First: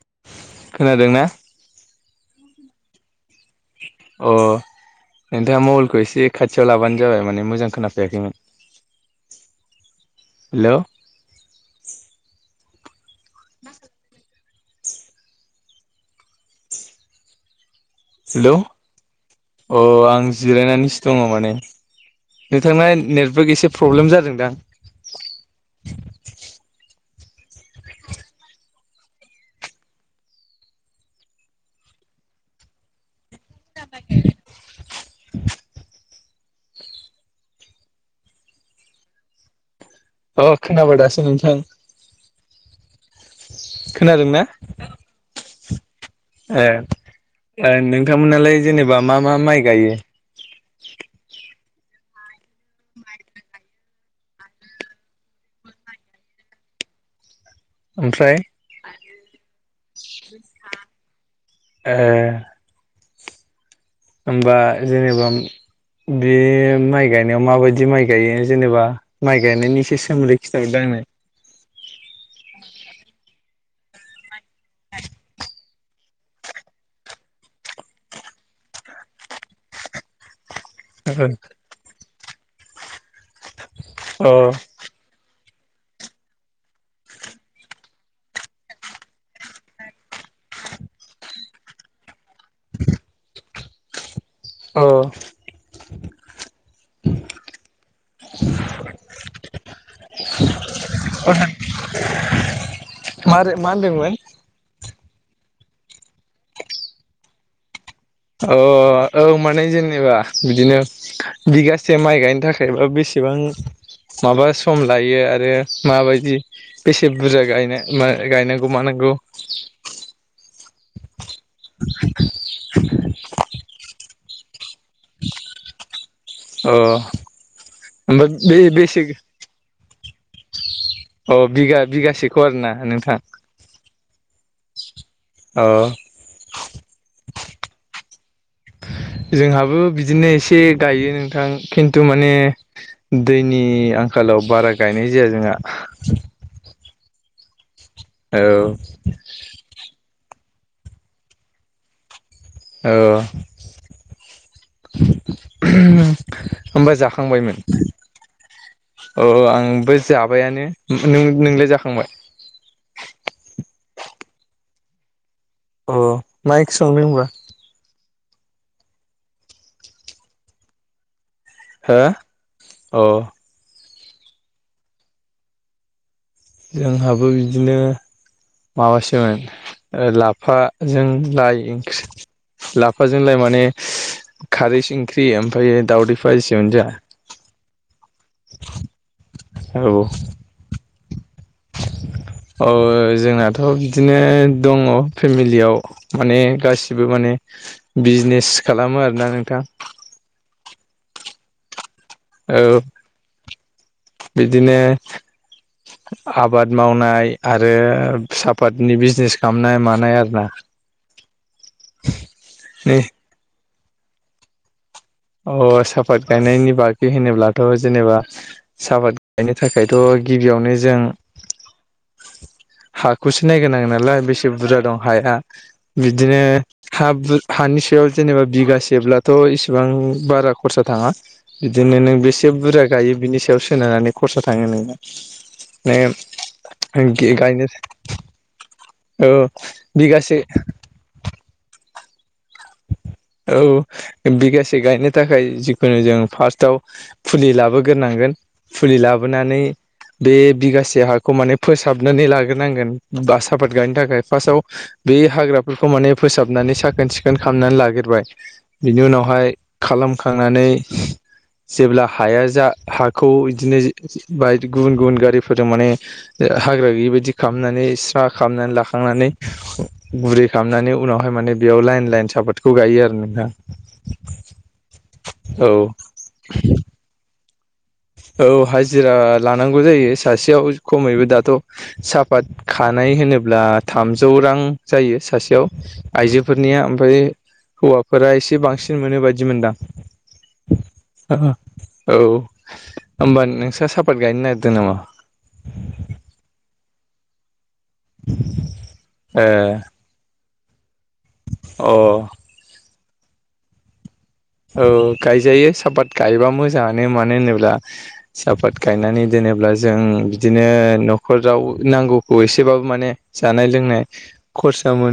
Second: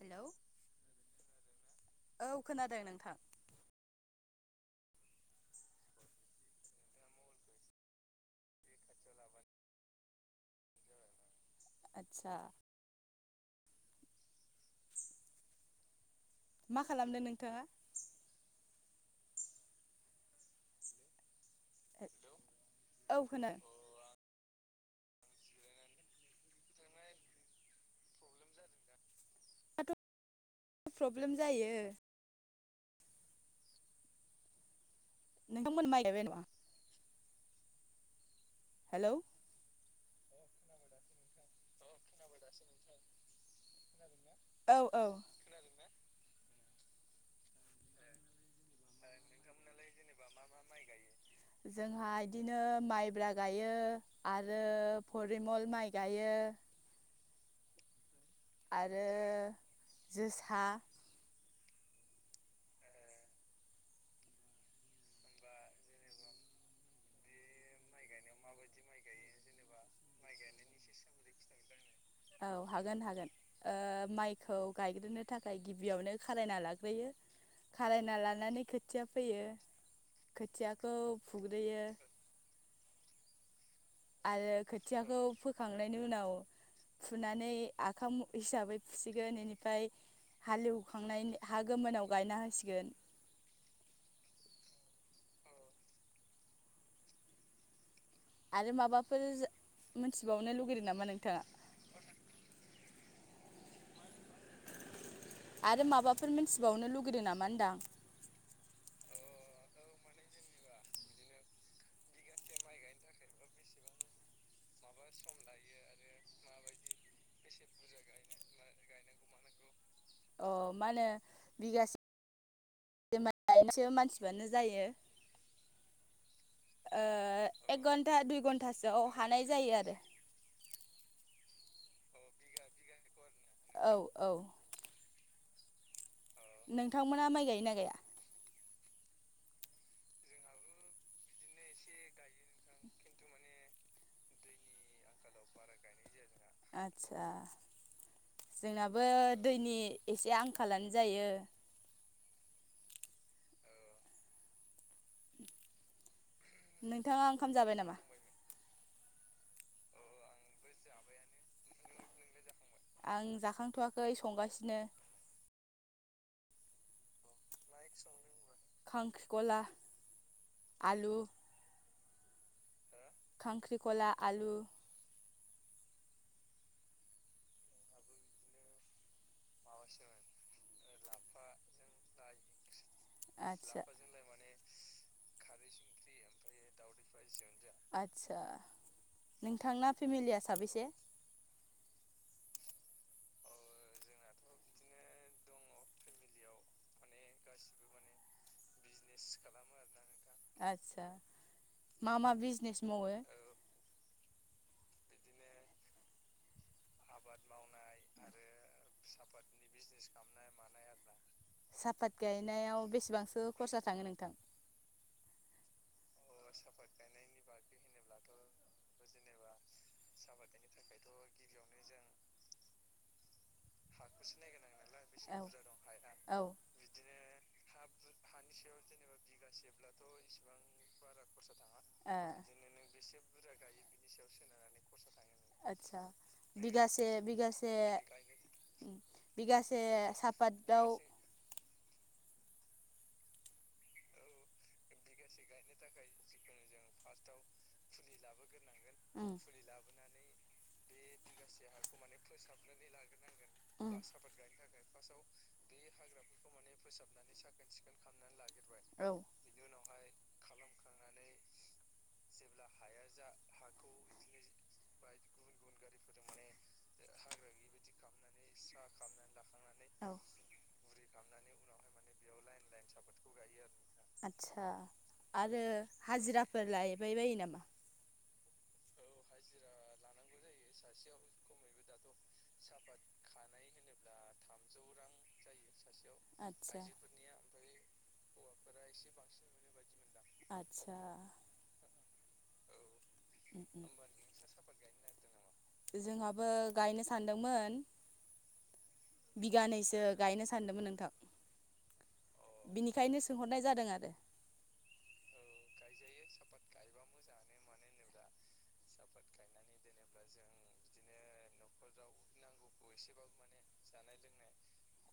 Hello खोनादों ना औ खोनादों नोंथां। अ'। नोंथाङा मबेलखौ एसे खाथियाव लाबानो जाबाय माने मोजां खोनाफैयाखैमोन हेलौ। आतसा। मा खालामदों मा खालामदों नोंथाङा। हेल' अ आं जिरायनानैसो दङ माने नोंथांना औ नेटवर्क खोनादों। एसे प्रब्लेम जादोंदां। दाथ' प्रब्लेम जायो। नोंथांमोनना माइ गायबाय नामा? हेल' अ खोनाबाय दासो नोंथां। [inaudible] खोनादों ना? औ औ ए ओ नोंथांमोनालाय जेनेबा मा-मा माइ गायो? जोंहा इदिनो माइब्रा गायो आरो फरिमल माइ गायो यो। ओमफ्राय आरो जोसा ए होमबा जेनेबा बे माइ गायनायाव माबायदि माइ गायो जेनेबा माइ गायनायनि यिसे सोमदै खिथा दो आंनो औ हागोन हागोन ओ माइखौ गायग्रोनो थाखाय गिबियावनो खारायना लाग्रोयो खारायना लानानै खोथिया फैयो। खोथियाखौ आंनो फुग्रोयो आरो खोथियाखौ फोखांनायनि उनाव फुनानै आखाम हिसाबै फुसिगोन एनिफ्राय हालेवखांनायनि हा गोमोनाव गायना होसिगोन। अ आरो माबाफोर जा मोनथिबावनो लुगैदों नामा नोंथाङा? मार मा होनदोंमोन? आरो माबाफोर मिथिबावनो लुगैदों नामा होनदां। अ औ माने जेनेबा बिदिनो बिगासे माइ गायनो थाखायबा बेसे इसेबां माबा सम लायो आरो माबायदि बेसे बुरजा गाय गायनांगौ मानांगौ गौ अ मा होनो बिगासे [unintelligible] जायो अ ओ एक घन्टा ओमफ्राय दुइ बे बेसे घन्टासोआव हानाय जायो आरो। अ बिगा बिगासेखौ आरोना नोंथां? औ औ औ नोंथांमोना माइ गायोना गाया? जोंहाबो बिदिनो एसे गायो नोंथां खिन्थु माने दैनि आंखालाव बारा गायनाय जाया जोंहा। आदसा औ जोंनाबो दैनि एसे आंखा खालानो जायो। औ होमबा नोंथाङा ओंखाम जाखांबायमोन? जाबाय नामा अ आंबो जाबायानो नों नोंलाय जाखांबाय? आं जाखांथ'वाखै संगासिनो। अ मा एंख्रि संदों होनबा? खांख्रिखला आलु हो? अ खांख्रिखला आलु जोंहाबो बिदिनो माबासोमोन लाफा जों लाइ ओंख्रि लाफाजों लाइ माने आदसा खारै ओंख्रि ओमफ्राय दावदै फाजिसोमोन जोंहा आदसा नोंथां औ फेमिलिया साबेसे? [inaudible] ओ जोंनाथ' बिदिनो दङ फेमिलियाव माने गासिबो माने बिजनेस खालामो आरोना नोंथां। आस्सा मा मा औ बिजनेस मावो? बिदिनो आबाद। मावनाय आरो सापातनि बिजनेस खालामनाय मानाय आरो ना? साफात गायनायाव बेसेबांसो खरसा थाङो नोंथां? अ साफात गायनायनि बागै होनोब्लाथ' जेनेबा सापाद गायनो थाखायथ' गिबियावनो जों हा खौसो नायगोरनांगोन। नालाय बेसे बुरजा दं हाया बिदिनो हा-हानि सायाव जेनेबा बिगा जेब्लाथ' इसिबां बारा खरसा थाङा। बिदिनो नों हाया बेसे बुरजा गायो बिनि सायाव सोनारनानै खरसा थाङो नोंथां। आचसा। बिगासे गायनो बिगासे औ बिगासे बिगासे सापातआव [inaudible] औ बिगासे गायनो थाखाय जिखुनु जों फार्स्टआव फुलि लाबोग्रोनांगोन फुलि लाबोनानै बे बिगासे हाखौ माने फोसाबनानै लाग्रोनांगोन बा साफत गायनो थाखाय फार्स्टआव बे हाग्राफोरखौ माने फोसाबनानै साखोन सिखोन सिकोन खालामनानै लाग्रोबाय बिनि औ उनावहाय खालामखांनानै जेब्ला हाया जा हाखौ बिदिनो बाय गुबुन गुबुन गारिफोर माने हाग्रा गैयि बायदि खालामनानै सां लाखांनानै औ गुरै खालामनानै उनावहाय मयाव लाइ साफातखौ गायो आरो नोंथां आदसा आरो औ हाजिराफोर लैयबाय बायो नामा? औ हाजिरा लानांगौ जायो। सासेयाव खमैबो दाथ' सापात खानाय होनोब्ला थामजौ रां जायो सासेयाव आइजोफोरनिया आदसा ओमफ्राय हौवाफोरा एसे बांसिन मोनो बायदि मोनदां आचसा औ। होमबा नोंसोर सापात गायनो नागिरदों नामा? जोंहाबो गायनो सानदोंमोन ए बिगानैसो गायनो सानदोंमोन नोंथां। अ। बेनिखायनो सोंहरनाय जादों आरो। औ गायजायो साहापाट गायोबा मोजाङानो मानो होनोब्ला साहापात गायनानै दोनोब्ला जों बिदिनो न'खराव नांगौ खौ एसेबाबो माने जानाय लोंनाय खरसा मोन